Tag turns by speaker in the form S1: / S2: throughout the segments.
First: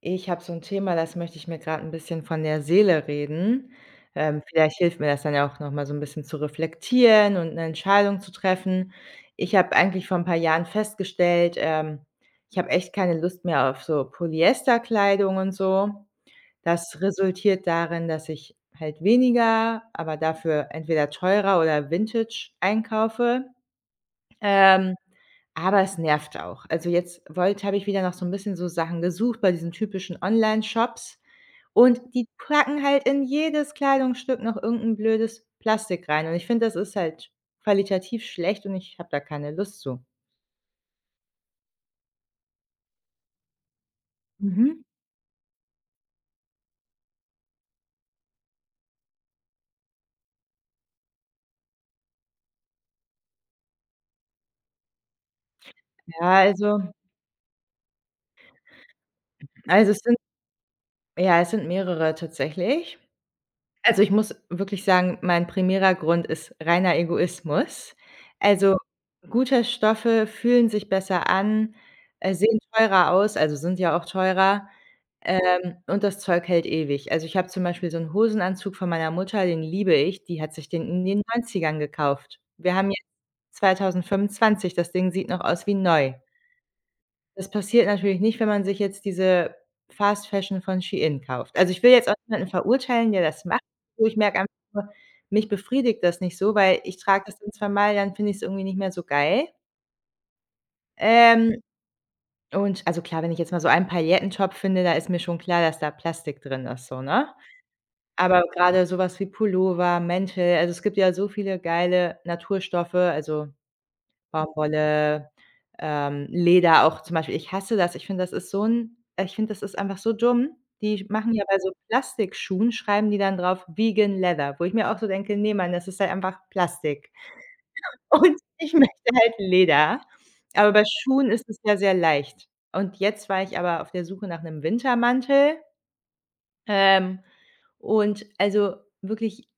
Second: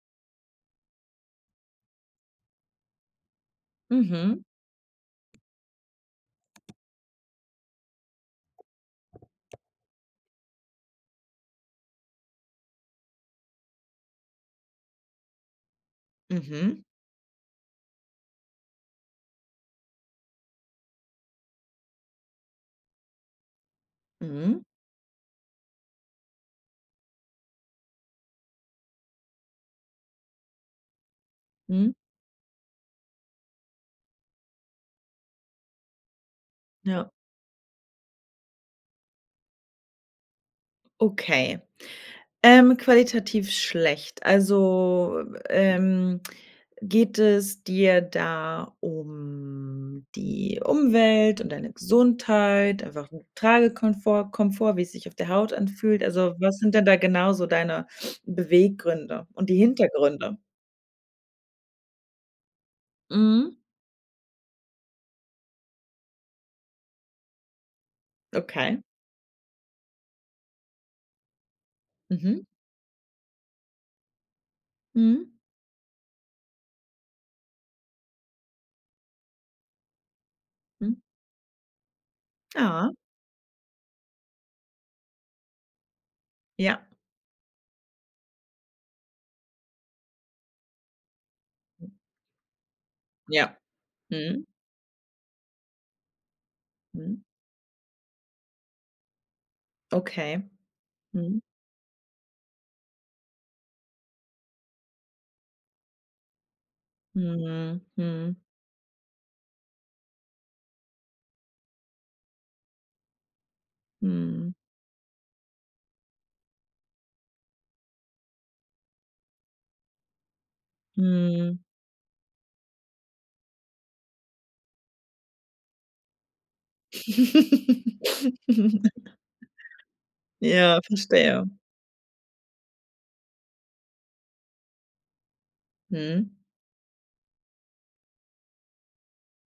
S1: Ich habe so 'n Thema, das möchte ich mir grad 'n bisschen von der Seele reden.
S2: Mhm,
S1: Vielleicht hilft mir das dann ja auch noch mal so 'n bisschen zu reflektieren und 'ne Entscheidung zu treffen. Ich habe eigentlich vor 'n paar Jahren festgestellt, ich habe echt keine Lust mehr auf so Polyesterkleidung und so.
S2: mhm,
S1: Das resultiert darin, dass ich halt weniger, aber dafür entweder teurer oder Vintage einkaufe.
S2: mhm,
S1: Ähm aber es nervt auch. Also, jetzt wollte habe ich wieder noch so 'n bisschen so Sachen gesucht bei diesen typischen Onlineshops,
S2: mhm,
S1: und die packen halt in jedes Kleidungsstück noch irgend 'n blödes Plastik rein, und ich finde, das ist
S2: ja,
S1: halt qualitativ schlecht und ich habe da keine Lust zu.
S2: okay. Qualitativ schlecht.
S1: Mhm.
S2: Also, ähm, geht es dir da um die Umwelt und deine Gesundheit, einfach 'n Tragekomfort Komfort, wie es sich auf der Haut anfühlt? Also,
S1: Ja,
S2: was sind denn
S1: also
S2: da genau so deine Beweggründe und die
S1: also, es sind
S2: Hintergründe?
S1: mehrere tatsächlich.
S2: Mhm,
S1: Also, ich muss wirklich sagen, mein primärer Grund ist reiner Egoismus. Also,
S2: okay.
S1: gute Stoffe fühlen sich besser an,
S2: Mhm,
S1: sehen teurer aus, also, sind ja auch teurer,
S2: mhm,
S1: und das Zeug hält ewig. Also, ich habe zum Beispiel so einen Hosenanzug von meiner Mutter, den liebe ich, die hat sich den
S2: mhm.
S1: in den Neunzigern gekauft. Wir haben
S2: Ah,
S1: jetzt 2025, das Ding sieht noch aus wie neu.
S2: ja,
S1: Das passiert natürlich nicht, wenn man sich jetzt diese Fast Fashion von Shein kauft. Also, ich will jetzt auch niemanden verurteilen, der das
S2: ja.
S1: macht. Nur ich merke
S2: Mhm,
S1: einfach nur, mich befriedigt das nicht so, weil ich
S2: mhm,
S1: trage das dann zweimal, dann finde ich's irgendwie nicht mehr so geil.
S2: okay. Mhm.
S1: Ähm, und also klar, wenn ich jetzt mal so einen Paillettentop finde, da ist mir schon klar, dass da Plastik drin ist so, ne?
S2: Mhm, mhm,
S1: Aber grade so was wie Pullover, Mäntel, also, es gibt ja so viele geile Naturstoffe, also
S2: mhm,
S1: Baumwolle, Leder auch zum Beispiel. Ich hasse das. Ich finde, das ist einfach so dumm. Die machen ja bei
S2: mhm.
S1: so Plastikschuhen schreiben die dann drauf „Vegan Leather“, wo ich mir auch so denke: „Ne, Mann, das ist halt einfach Plastik.“ Und ich möchte halt Leder, aber
S2: Ja,
S1: bei Schuhen ist
S2: verstehe.
S1: es ja sehr leicht. Und jetzt war ich aber auf der Suche nach 'nem Wintermantel,
S2: Mhm,
S1: ähm, und also wirklich,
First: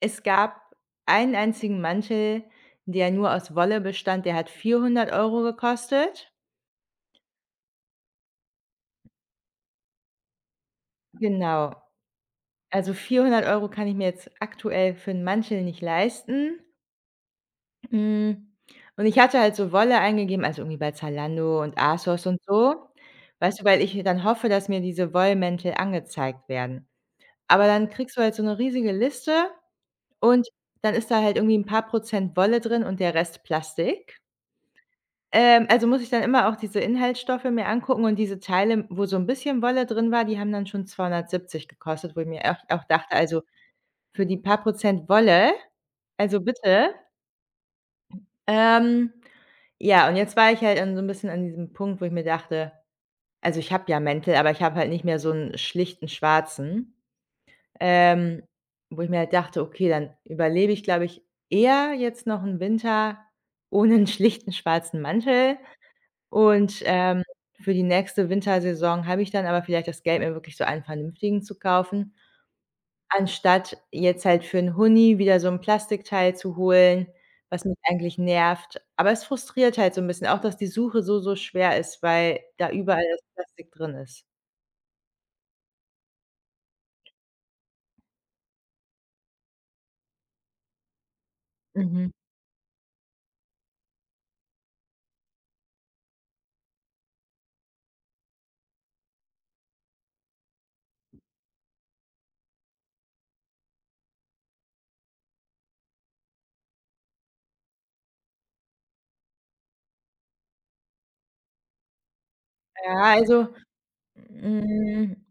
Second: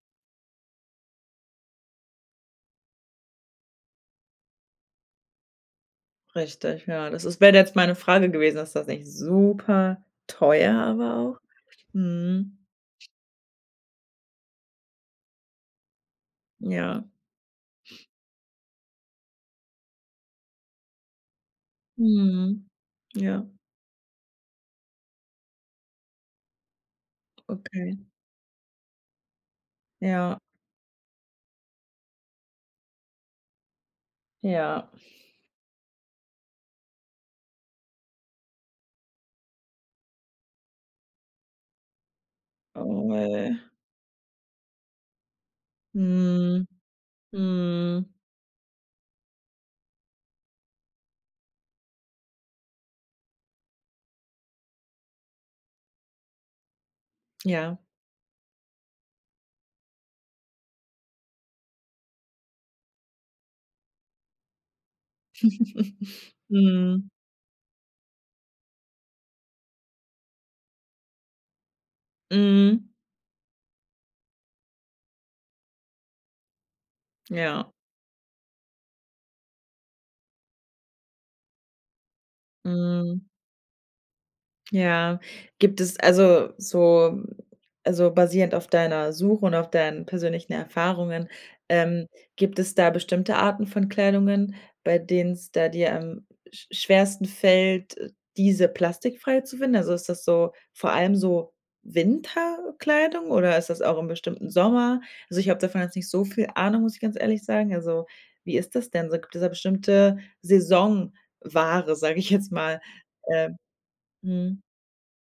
S1: es gab einen einzigen Mantel, der nur aus Wolle bestand, der hat 400 Euro gekostet.
S2: richtig, ja. Das ist wäre jetzt meine Frage gewesen, ist das nicht super teuer aber auch?
S1: Genau.
S2: Mhm,
S1: Also 400 Euro kann ich mir jetzt aktuell für 'n Mantel nicht leisten.
S2: ja.
S1: Hm, und ich hatte halt so Wolle eingegeben, also irgendwie bei Zalando und ASOS und
S2: Mhm.
S1: so,
S2: Ja,
S1: weißt du, weil ich dann hoffe, dass mir diese Wollmäntel angezeigt werden. Aber dann
S2: okay.
S1: kriegst du halt so 'ne riesige Liste.
S2: Ja,
S1: Und dann ist da halt irgendwie 'n paar Prozent Wolle drin und der Rest Plastik.
S2: ja.
S1: Also, muss ich dann immer auch diese Inhaltsstoffe mir angucken, und diese Teile, wo so 'n bisschen Wolle drin war, die haben dann schon 270 gekostet, wo ich mir auch dachte:
S2: Oh,
S1: „Also,
S2: ey.
S1: für die paar Prozent Wolle, also
S2: Mhm,
S1: bitte?“
S2: mhm,
S1: Ähm, ja, und jetzt war ich halt an so 'n bisschen an diesem Punkt, wo ich mir dachte: „Also, ich habe ja Mäntel, aber ich habe halt nicht mehr so 'n schlichten schwarzen.“
S2: ja.
S1: Ähm, Wo ich mir halt dachte: „Okay, dann überlebe ich, glaube ich, eher jetzt noch 'n Winter ohne 'n schlichten schwarzen Mantel.“ Und,
S2: Mhm,
S1: für die nächste Wintersaison habe ich dann aber vielleicht das Geld, mir wirklich so einen vernünftigen zu kaufen,
S2: mhm,
S1: anstatt jetzt halt für 'n Huni wieder so 'n Plastikteil zu holen, was
S2: ja,
S1: mich eigentlich nervt. Aber es frustriert halt so 'n bisschen auch, dass die Suche so, so schwer ist, weil da überall
S2: mhm.
S1: das Plastik drin ist.
S2: Ja. Gibt es also so also basierend auf deiner Suche und auf deinen persönlichen Erfahrungen, ähm,
S1: Mhm.
S2: gibt es da bestimmte Arten von Kleidungen, bei denen es da dir am schwersten fällt, diese plastikfrei zu finden? Also, ist das so vor allem so Winterkleidung oder ist das auch im bestimmten Sommer? Also, ich habe davon jetzt nicht so viel Ahnung, muss ich ganz ehrlich sagen. Also, wie ist das denn so? Gibt es da bestimmte Saisonware, sage ich jetzt mal?
S1: Ja, also,
S2: Ähm, mhm.
S1: hm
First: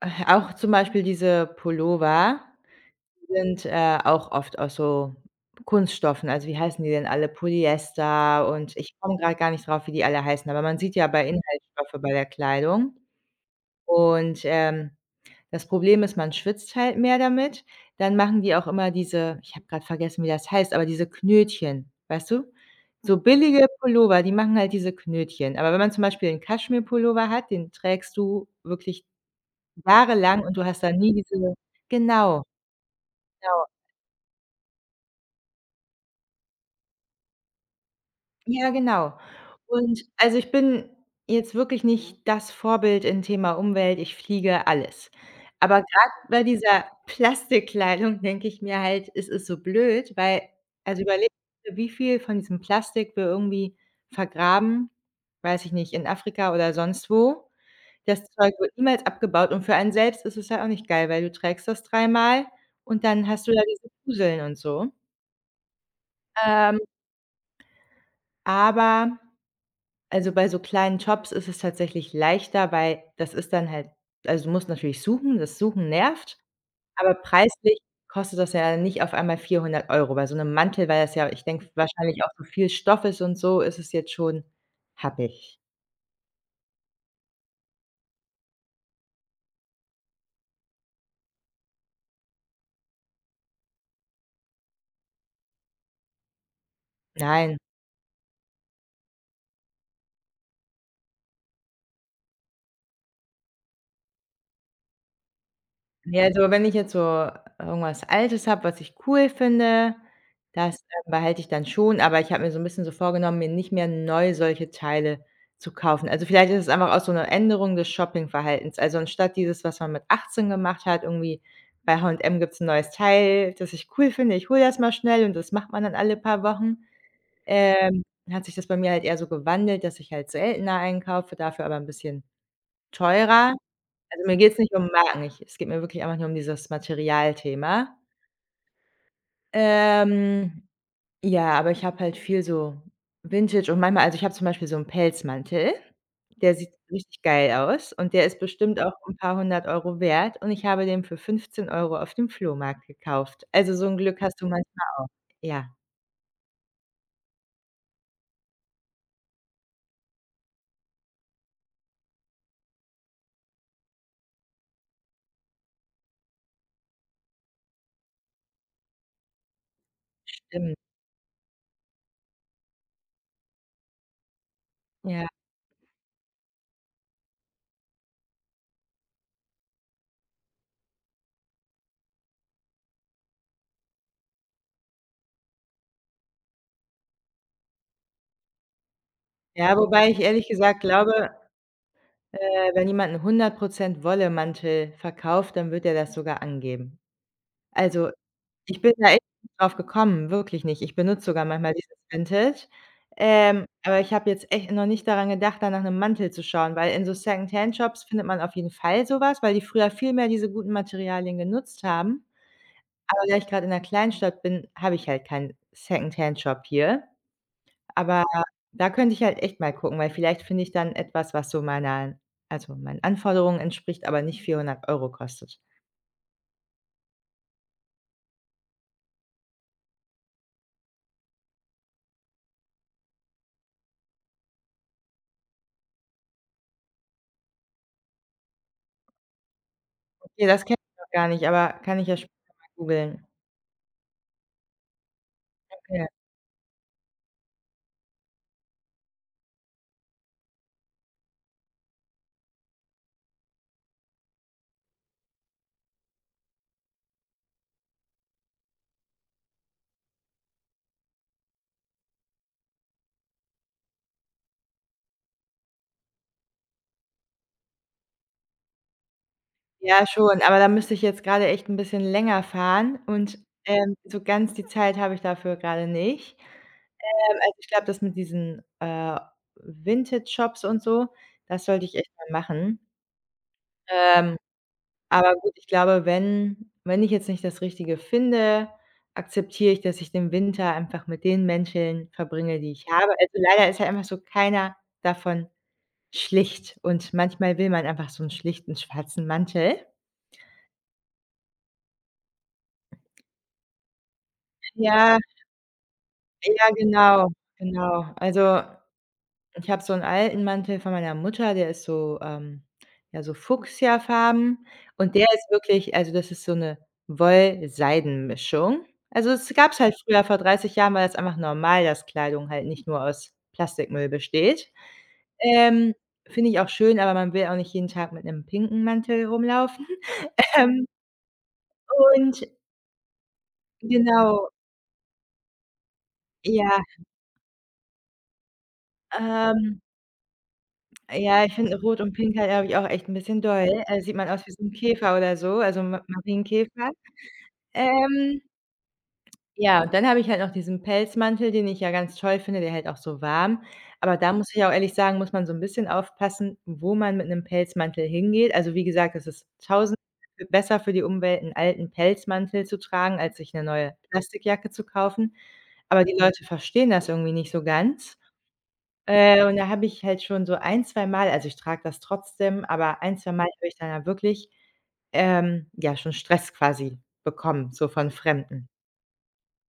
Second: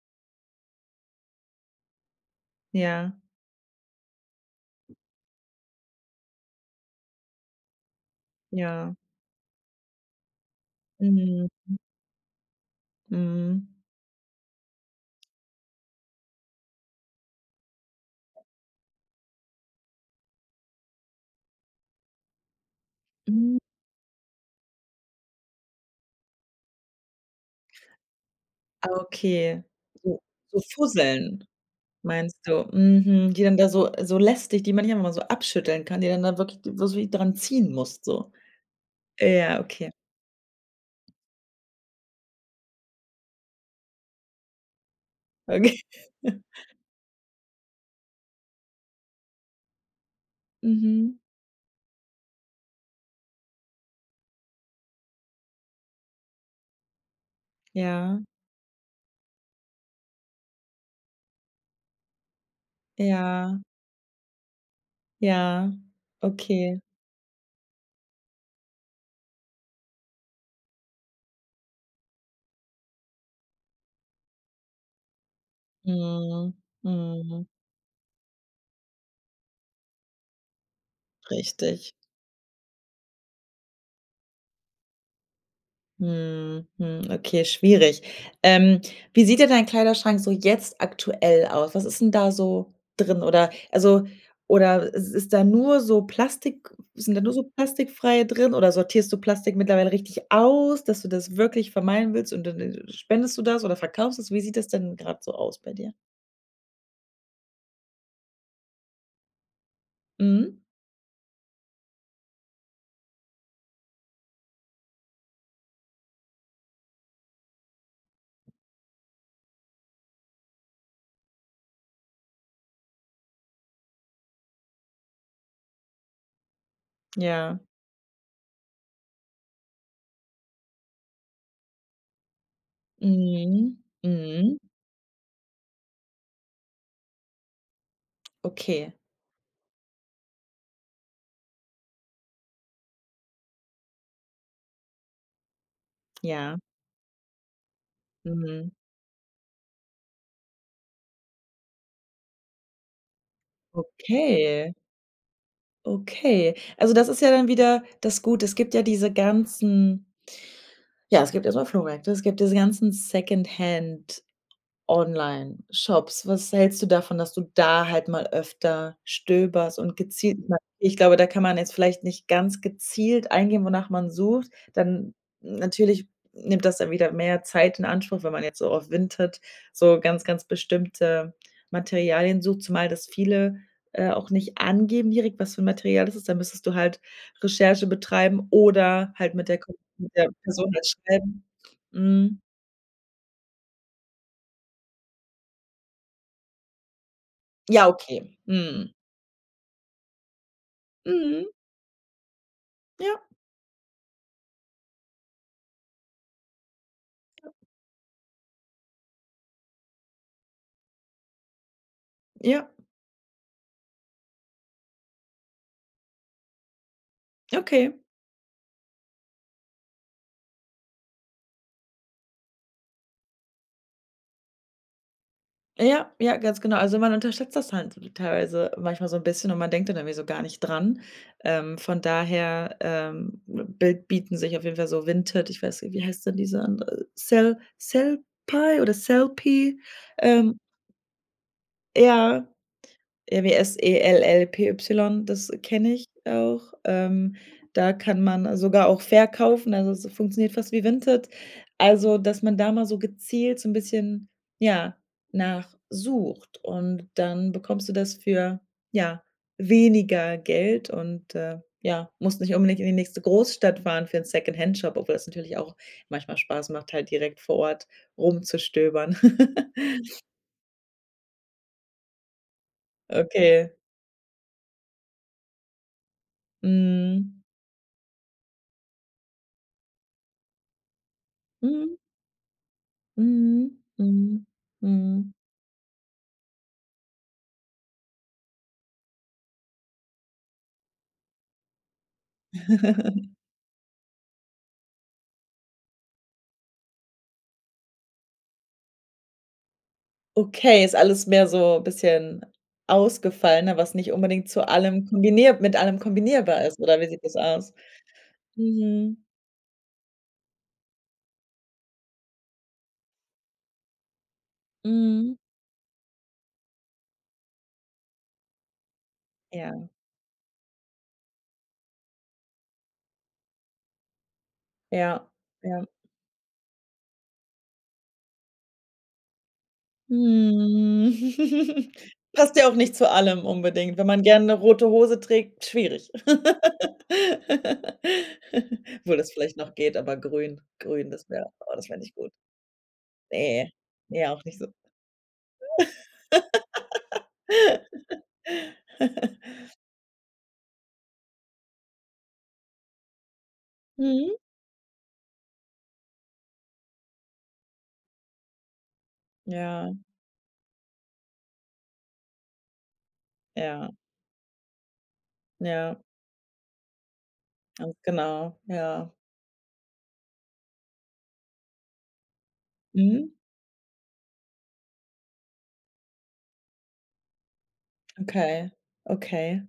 S1: Auch zum Beispiel diese Pullover
S2: Ja,
S1: sind, auch oft aus so Kunststoffen. Also, wie heißen die denn alle? Polyester, und
S2: ja.
S1: ich komme gerade gar nicht drauf, wie die alle heißen, aber man sieht ja bei
S2: Mhm,
S1: Inhaltsstoffe bei der Kleidung,
S2: mhm.
S1: und, das Problem ist, man schwitzt halt mehr damit. Dann machen die auch immer diese ich habe gerade vergessen, wie das heißt, aber diese Knötchen, weißt du? So
S2: Mhm,
S1: billige Pullover, die machen halt diese Knötchen. Aber wenn man zum Beispiel 'n Kaschmirpullover hat, den trägst du
S2: ah,
S1: wirklich
S2: okay. So
S1: jahrelang und
S2: so
S1: du hast da nie
S2: Fusseln
S1: diese.
S2: meinst
S1: Genau,
S2: du? Mhm, die dann
S1: genau.
S2: da so lästig, die man nicht einfach mal so abschütteln kann, die dann da wirklich wo so wie dran ziehen musst so.
S1: Ja, genau.
S2: Ja, okay,
S1: Und also, ich bin jetzt wirklich nicht das Vorbild in Thema Umwelt, ich fliege alles. Aber
S2: okay.
S1: grad bei dieser Plastikkleidung denke ich mir halt, es ist so blöd, weil also,
S2: Mhm.
S1: überleg dir, wie viel von diesem Plastik wir irgendwie vergraben, weiß ich nicht, in Afrika oder sonst wo. Das
S2: Ja,
S1: Zeug wird niemals abgebaut und für einen selbst ist es ja auch nicht geil, weil du trägst das dreimal und dann hast du
S2: ja,
S1: da diese Fuseln und so.
S2: ja.
S1: Ähm,
S2: Okay.
S1: aber also, bei so kleinen Jobs ist es tatsächlich leichter, weil das ist dann halt also, du musst natürlich suchen, das Suchen nervt,
S2: Mhm,
S1: aber
S2: mhm.
S1: preislich kostet das ja nicht auf einmal 400 Euro. Bei so 'nem Mantel, weil das ja ich denke,
S2: Richtig.
S1: wahrscheinlich auch so viel Stoff ist und so, ist es jetzt schon happig.
S2: Mhm, mhm, okay, schwierig. Ähm, wie sieht denn dein Kleiderschrank so jetzt aktuell aus? Was ist denn da so drin? Oder is ist da nur so Plastik, sind da nur so
S1: Nein.
S2: plastikfreie drin oder sortierst du Plastik mittlerweile richtig aus, dass du das wirklich vermeiden willst und dann, spendest du das oder verkaufst es? Wie sieht das denn gerade so aus bei dir?
S1: Ja, also, wenn ich jetzt so irgendwas Altes habe, was ich cool finde,
S2: Mhm.
S1: das, behalte ich dann schon, aber ich habe mir so 'n bisschen so vorgenommen, mir nicht mehr neu solche Teile zu kaufen. Also, vielleicht ist es einfach auch so 'ne Änderung des Shoppingverhaltens. Also, anstatt dieses, was man mit 18 gemacht hat, irgendwie bei H&M gibt's 'n neues Teil, das ich cool finde, ich hole das mal schnell, und das macht man dann alle paar Wochen,
S2: Ja.
S1: ähm, hat sich das bei mir halt eher so gewandelt, dass ich halt seltener einkaufe, dafür aber 'n bisschen teurer.
S2: Mhm.
S1: Also, mir geht's
S2: Mhm.
S1: nicht um Marken. Ich Es geht mir wirklich einfach nur um dieses Materialthema.
S2: Okay.
S1: Ähm, ja, aber ich habe halt viel so Vintage, und manchmal also, ich habe zum Beispiel so 'n Pelzmantel, der
S2: Ja.
S1: sieht richtig geil aus und der ist
S2: Mhm.
S1: bestimmt auch 'n paar hundert Euro wert, und ich habe den für 15 Euro auf dem Flohmarkt gekauft. Also, so 'n Glück hast du
S2: Okay.
S1: manchmal auch. Ja,
S2: Okay. Also, das ist ja dann wieder das Gute. Es gibt erst mal Flohmärkte, es gibt diese ganzen Secondhand Online-Shops. Was hältst du davon, dass du da halt mal öfter stöberst und gezielt mal,
S1: stimmt.
S2: ich glaube, da kann man jetzt vielleicht nicht ganz gezielt eingeben, wonach man sucht. Dann
S1: Ja.
S2: natürlich nimmt das dann wieder mehr Zeit in Anspruch, wenn man jetzt so auf Vinted so ganz, ganz bestimmte Materialien sucht, zumal das viele, auch nicht angeben direkt, was für 'n Material das ist. Da müsstest du halt Recherche betreiben oder halt mit der Ko
S1: Ja, wobei
S2: mit
S1: ich
S2: der
S1: ehrlich
S2: Person
S1: gesagt
S2: halt
S1: glaube,
S2: schreiben.
S1: äh,
S2: Mhm.
S1: wenn jemand 'n 100 Wolle-Mantel verkauft, dann wird er das sogar angeben.
S2: Ja,
S1: Also,
S2: okay.
S1: ich bin
S2: Mhm.
S1: da echt nicht drauf gekommen, wirklich nicht. Ich benutze
S2: Mhm.
S1: sogar manchmal dieses Vintage,
S2: Ja,
S1: aber ich habe jetzt echt noch nicht daran gedacht, da nach 'nem Mantel zu schauen, weil in so Secondhand-Shops findet man auf jeden Fall so was, weil die früher viel mehr diese guten Materialien genutzt haben.
S2: ja,
S1: Aber da ich grad in 'ner Kleinstadt bin, habe ich halt keinen Secondhand-Shop hier.
S2: okay.
S1: Aber da könnte ich halt echt mal gucken, weil vielleicht finde ich dann etwas, was so meiner also meinen Anforderungen entspricht, aber nicht 400 Euro kostet.
S2: Ja, ja, ganz genau. Also, man unterschätzt das halt teilweise manchmal so ein bisschen und man denkt dann irgendwie so gar nicht dran. Von daher, bi bieten sich auf jeden Fall so Vinted, ich weiß nicht, wie heißt denn diese andere? Sellpy oder Sellpy?
S1: Okay,
S2: Ähm,
S1: das kenne ich noch gar nicht, aber kann ich ja später
S2: ja.
S1: mal googeln.
S2: Ja, wie Sellpy, das kenne ich
S1: Ja.
S2: auch. Da kann man sogar auch verkaufen, also es funktioniert fast wie Vinted. Also, dass man da mal so gezielt so 'n bisschen, ja, nachsucht und dann bekommst du das für, ja, weniger Geld und, ja, musst nicht unbedingt in die nächste Großstadt fahren für 'n Secondhand-Shop, obwohl das natürlich auch manchmal Spaß macht, halt direkt vor Ort rumzustöbern.
S1: Ja, schon, aber da müsste ich jetzt grade echt 'n bisschen länger fahren und,
S2: Okay.
S1: so ganz die Zeit habe ich dafür grade nicht.
S2: Mhm.
S1: Also, ich glaube, das mit diesen, Vintage-Shops und so, das sollte ich
S2: Mhm.
S1: echt mal machen.
S2: Mhm,
S1: Ähm,
S2: mhm, mhm.
S1: aber gut, ich glaube, wenn ich jetzt nicht das Richtige finde, akzeptiere ich, dass ich den Winter einfach mit den Menschen verbringe, die ich habe. Also, leider ist halt einfach so keiner davon schlicht, und manchmal will man einfach so 'n schlichten schwarzen Mantel.
S2: Okay, ist alles mehr so ein bisschen ausgefallener, was nicht unbedingt zu allem
S1: Ja.
S2: kombinier mit allem kombinierbar
S1: Ja,
S2: ist, oder wie sieht
S1: genau,
S2: das aus?
S1: genau. Also,
S2: Mhm,
S1: ich habe so 'n alten Mantel von meiner Mutter, der ist so, ja, so fuchsiafarben, und der
S2: mhm.
S1: ist wirklich also, das ist so 'ne Woll-Seiden-Mischung. Also, das gab's
S2: Ja,
S1: halt früher, vor 30 Jahren war das einfach normal, dass Kleidung halt nicht nur aus Plastikmüll besteht.
S2: ja, ja.
S1: Ähm, Finde ich auch schön, aber man will auch nicht jeden Tag mit 'nem pinken Mantel rumlaufen. Ähm,
S2: Mhm.
S1: und
S2: Passt ja auch nicht zu allem unbedingt. Wenn man gerne
S1: genau,
S2: 'ne rote Hose trägt, schwierig.
S1: ja,
S2: Obwohl das vielleicht noch
S1: ähm
S2: geht, aber grün, das
S1: Ja,
S2: wäre
S1: ich
S2: oh,
S1: finde
S2: das
S1: Rot
S2: wäre
S1: und
S2: nicht gut.
S1: Pink halt, glaube ich, auch echt 'n bisschen
S2: Ne,
S1: doll. Sieht
S2: ne,
S1: man
S2: auch
S1: aus wie
S2: nicht
S1: so
S2: so.
S1: 'n Käfer oder so, also Ma Marienkäfer. Ähm, ja, und dann habe ich halt noch diesen Pelzmantel, den ich ja ganz toll finde, der hält auch so warm. Aber da
S2: Mhm.
S1: muss ich auch ehrlich sagen, muss man so 'n bisschen aufpassen, wo man mit 'nem Pelzmantel hingeht. Also, wie gesagt, es ist
S2: Ja,
S1: tausend besser für die Umwelt, 'n alten Pelzmantel zu tragen, als sich 'ne
S2: ja,
S1: neue Plastikjacke zu kaufen.
S2: ja,
S1: Aber die Leute verstehen das irgendwie nicht so
S2: ganz
S1: ganz.
S2: genau, ja.
S1: Und da habe ich halt schon so ein zweimal also, ich trage das trotzdem, aber ein
S2: Mhm.
S1: zweimal habe ich dann ja wirklich, ja, schon Stress quasi bekommen, so von Fremden.
S2: Okay, okay,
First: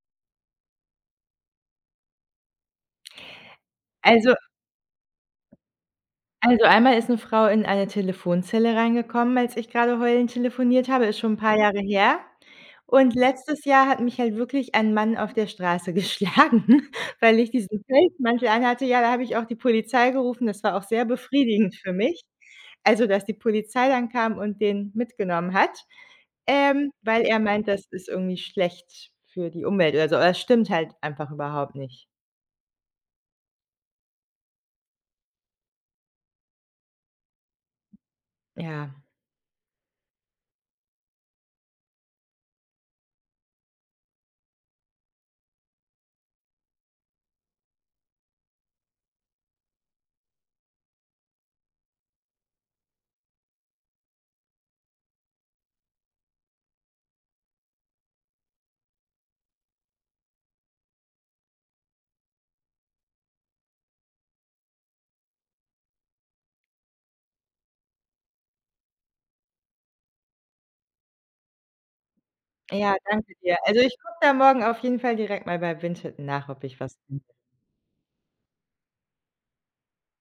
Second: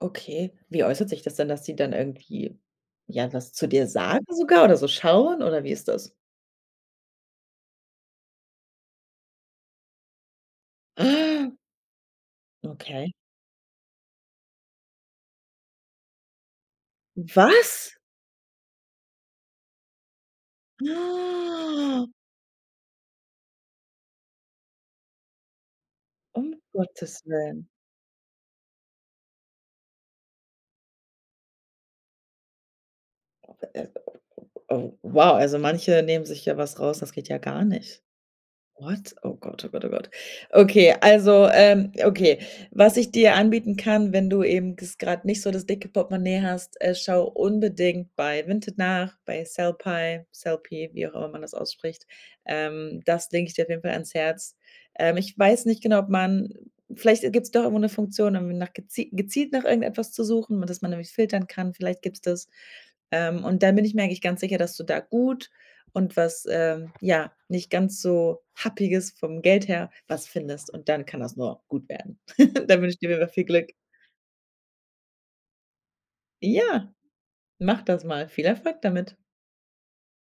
S2: okay. Wie äußert sich das denn, dass die dann irgendwie, ja, was zu dir sagen
S1: Also
S2: sogar oder so schauen oder wie ist das?
S1: also, einmal ist 'ne Frau in eine Telefonzelle reingekommen, als ich grade heulend telefoniert habe, ist schon 'n
S2: Ah,
S1: paar Jahre her.
S2: okay.
S1: Und letztes Jahr hat mich halt wirklich ein Mann auf der Straße geschlagen, weil ich diesen
S2: Was?
S1: Pelzmantel anhatte. Ja, da habe ich auch die Polizei gerufen. Das war auch sehr befriedigend für
S2: Ah,
S1: mich. Also, dass die Polizei dann kam und den mitgenommen hat.
S2: um
S1: Weil
S2: Gottes
S1: er meint,
S2: Willen.
S1: das ist irgendwie schlecht für die Umwelt oder so, aber das stimmt halt einfach überhaupt nicht.
S2: Äh, oh, wow, also manche nehmen sich ja was raus, das geht ja gar nicht.
S1: Ja.
S2: What? Oh Gott, oh Gott, oh Gott. Okay, also, okay. Was ich dir anbieten kann, wenn du eben gerade nicht so das dicke Portemonnaie hast, schau unbedingt bei Vinted nach, bei Sellpy, Sellpy, wie auch immer man das ausspricht. Das lege ich dir auf jeden Fall ans Herz. Ich weiß nicht genau, ob man vielleicht gibt es doch irgendwo eine Funktion, um nach gezielt nach irgendetwas zu suchen, dass man nämlich filtern kann, vielleicht gibt es das. Und dann bin ich mir eigentlich ganz sicher, dass du da gut und was, ja, nicht ganz so Happiges vom Geld her was findest und dann kann das nur gut werden. Dann wünsche
S1: Ja,
S2: ich dir auf jeden Fall
S1: danke
S2: viel
S1: dir.
S2: Glück.
S1: Also, ich gucke da morgen auf jeden Fall direkt mal bei Vinted nach, ob ich
S2: Ja,
S1: was
S2: mach das mal. Viel Erfolg damit.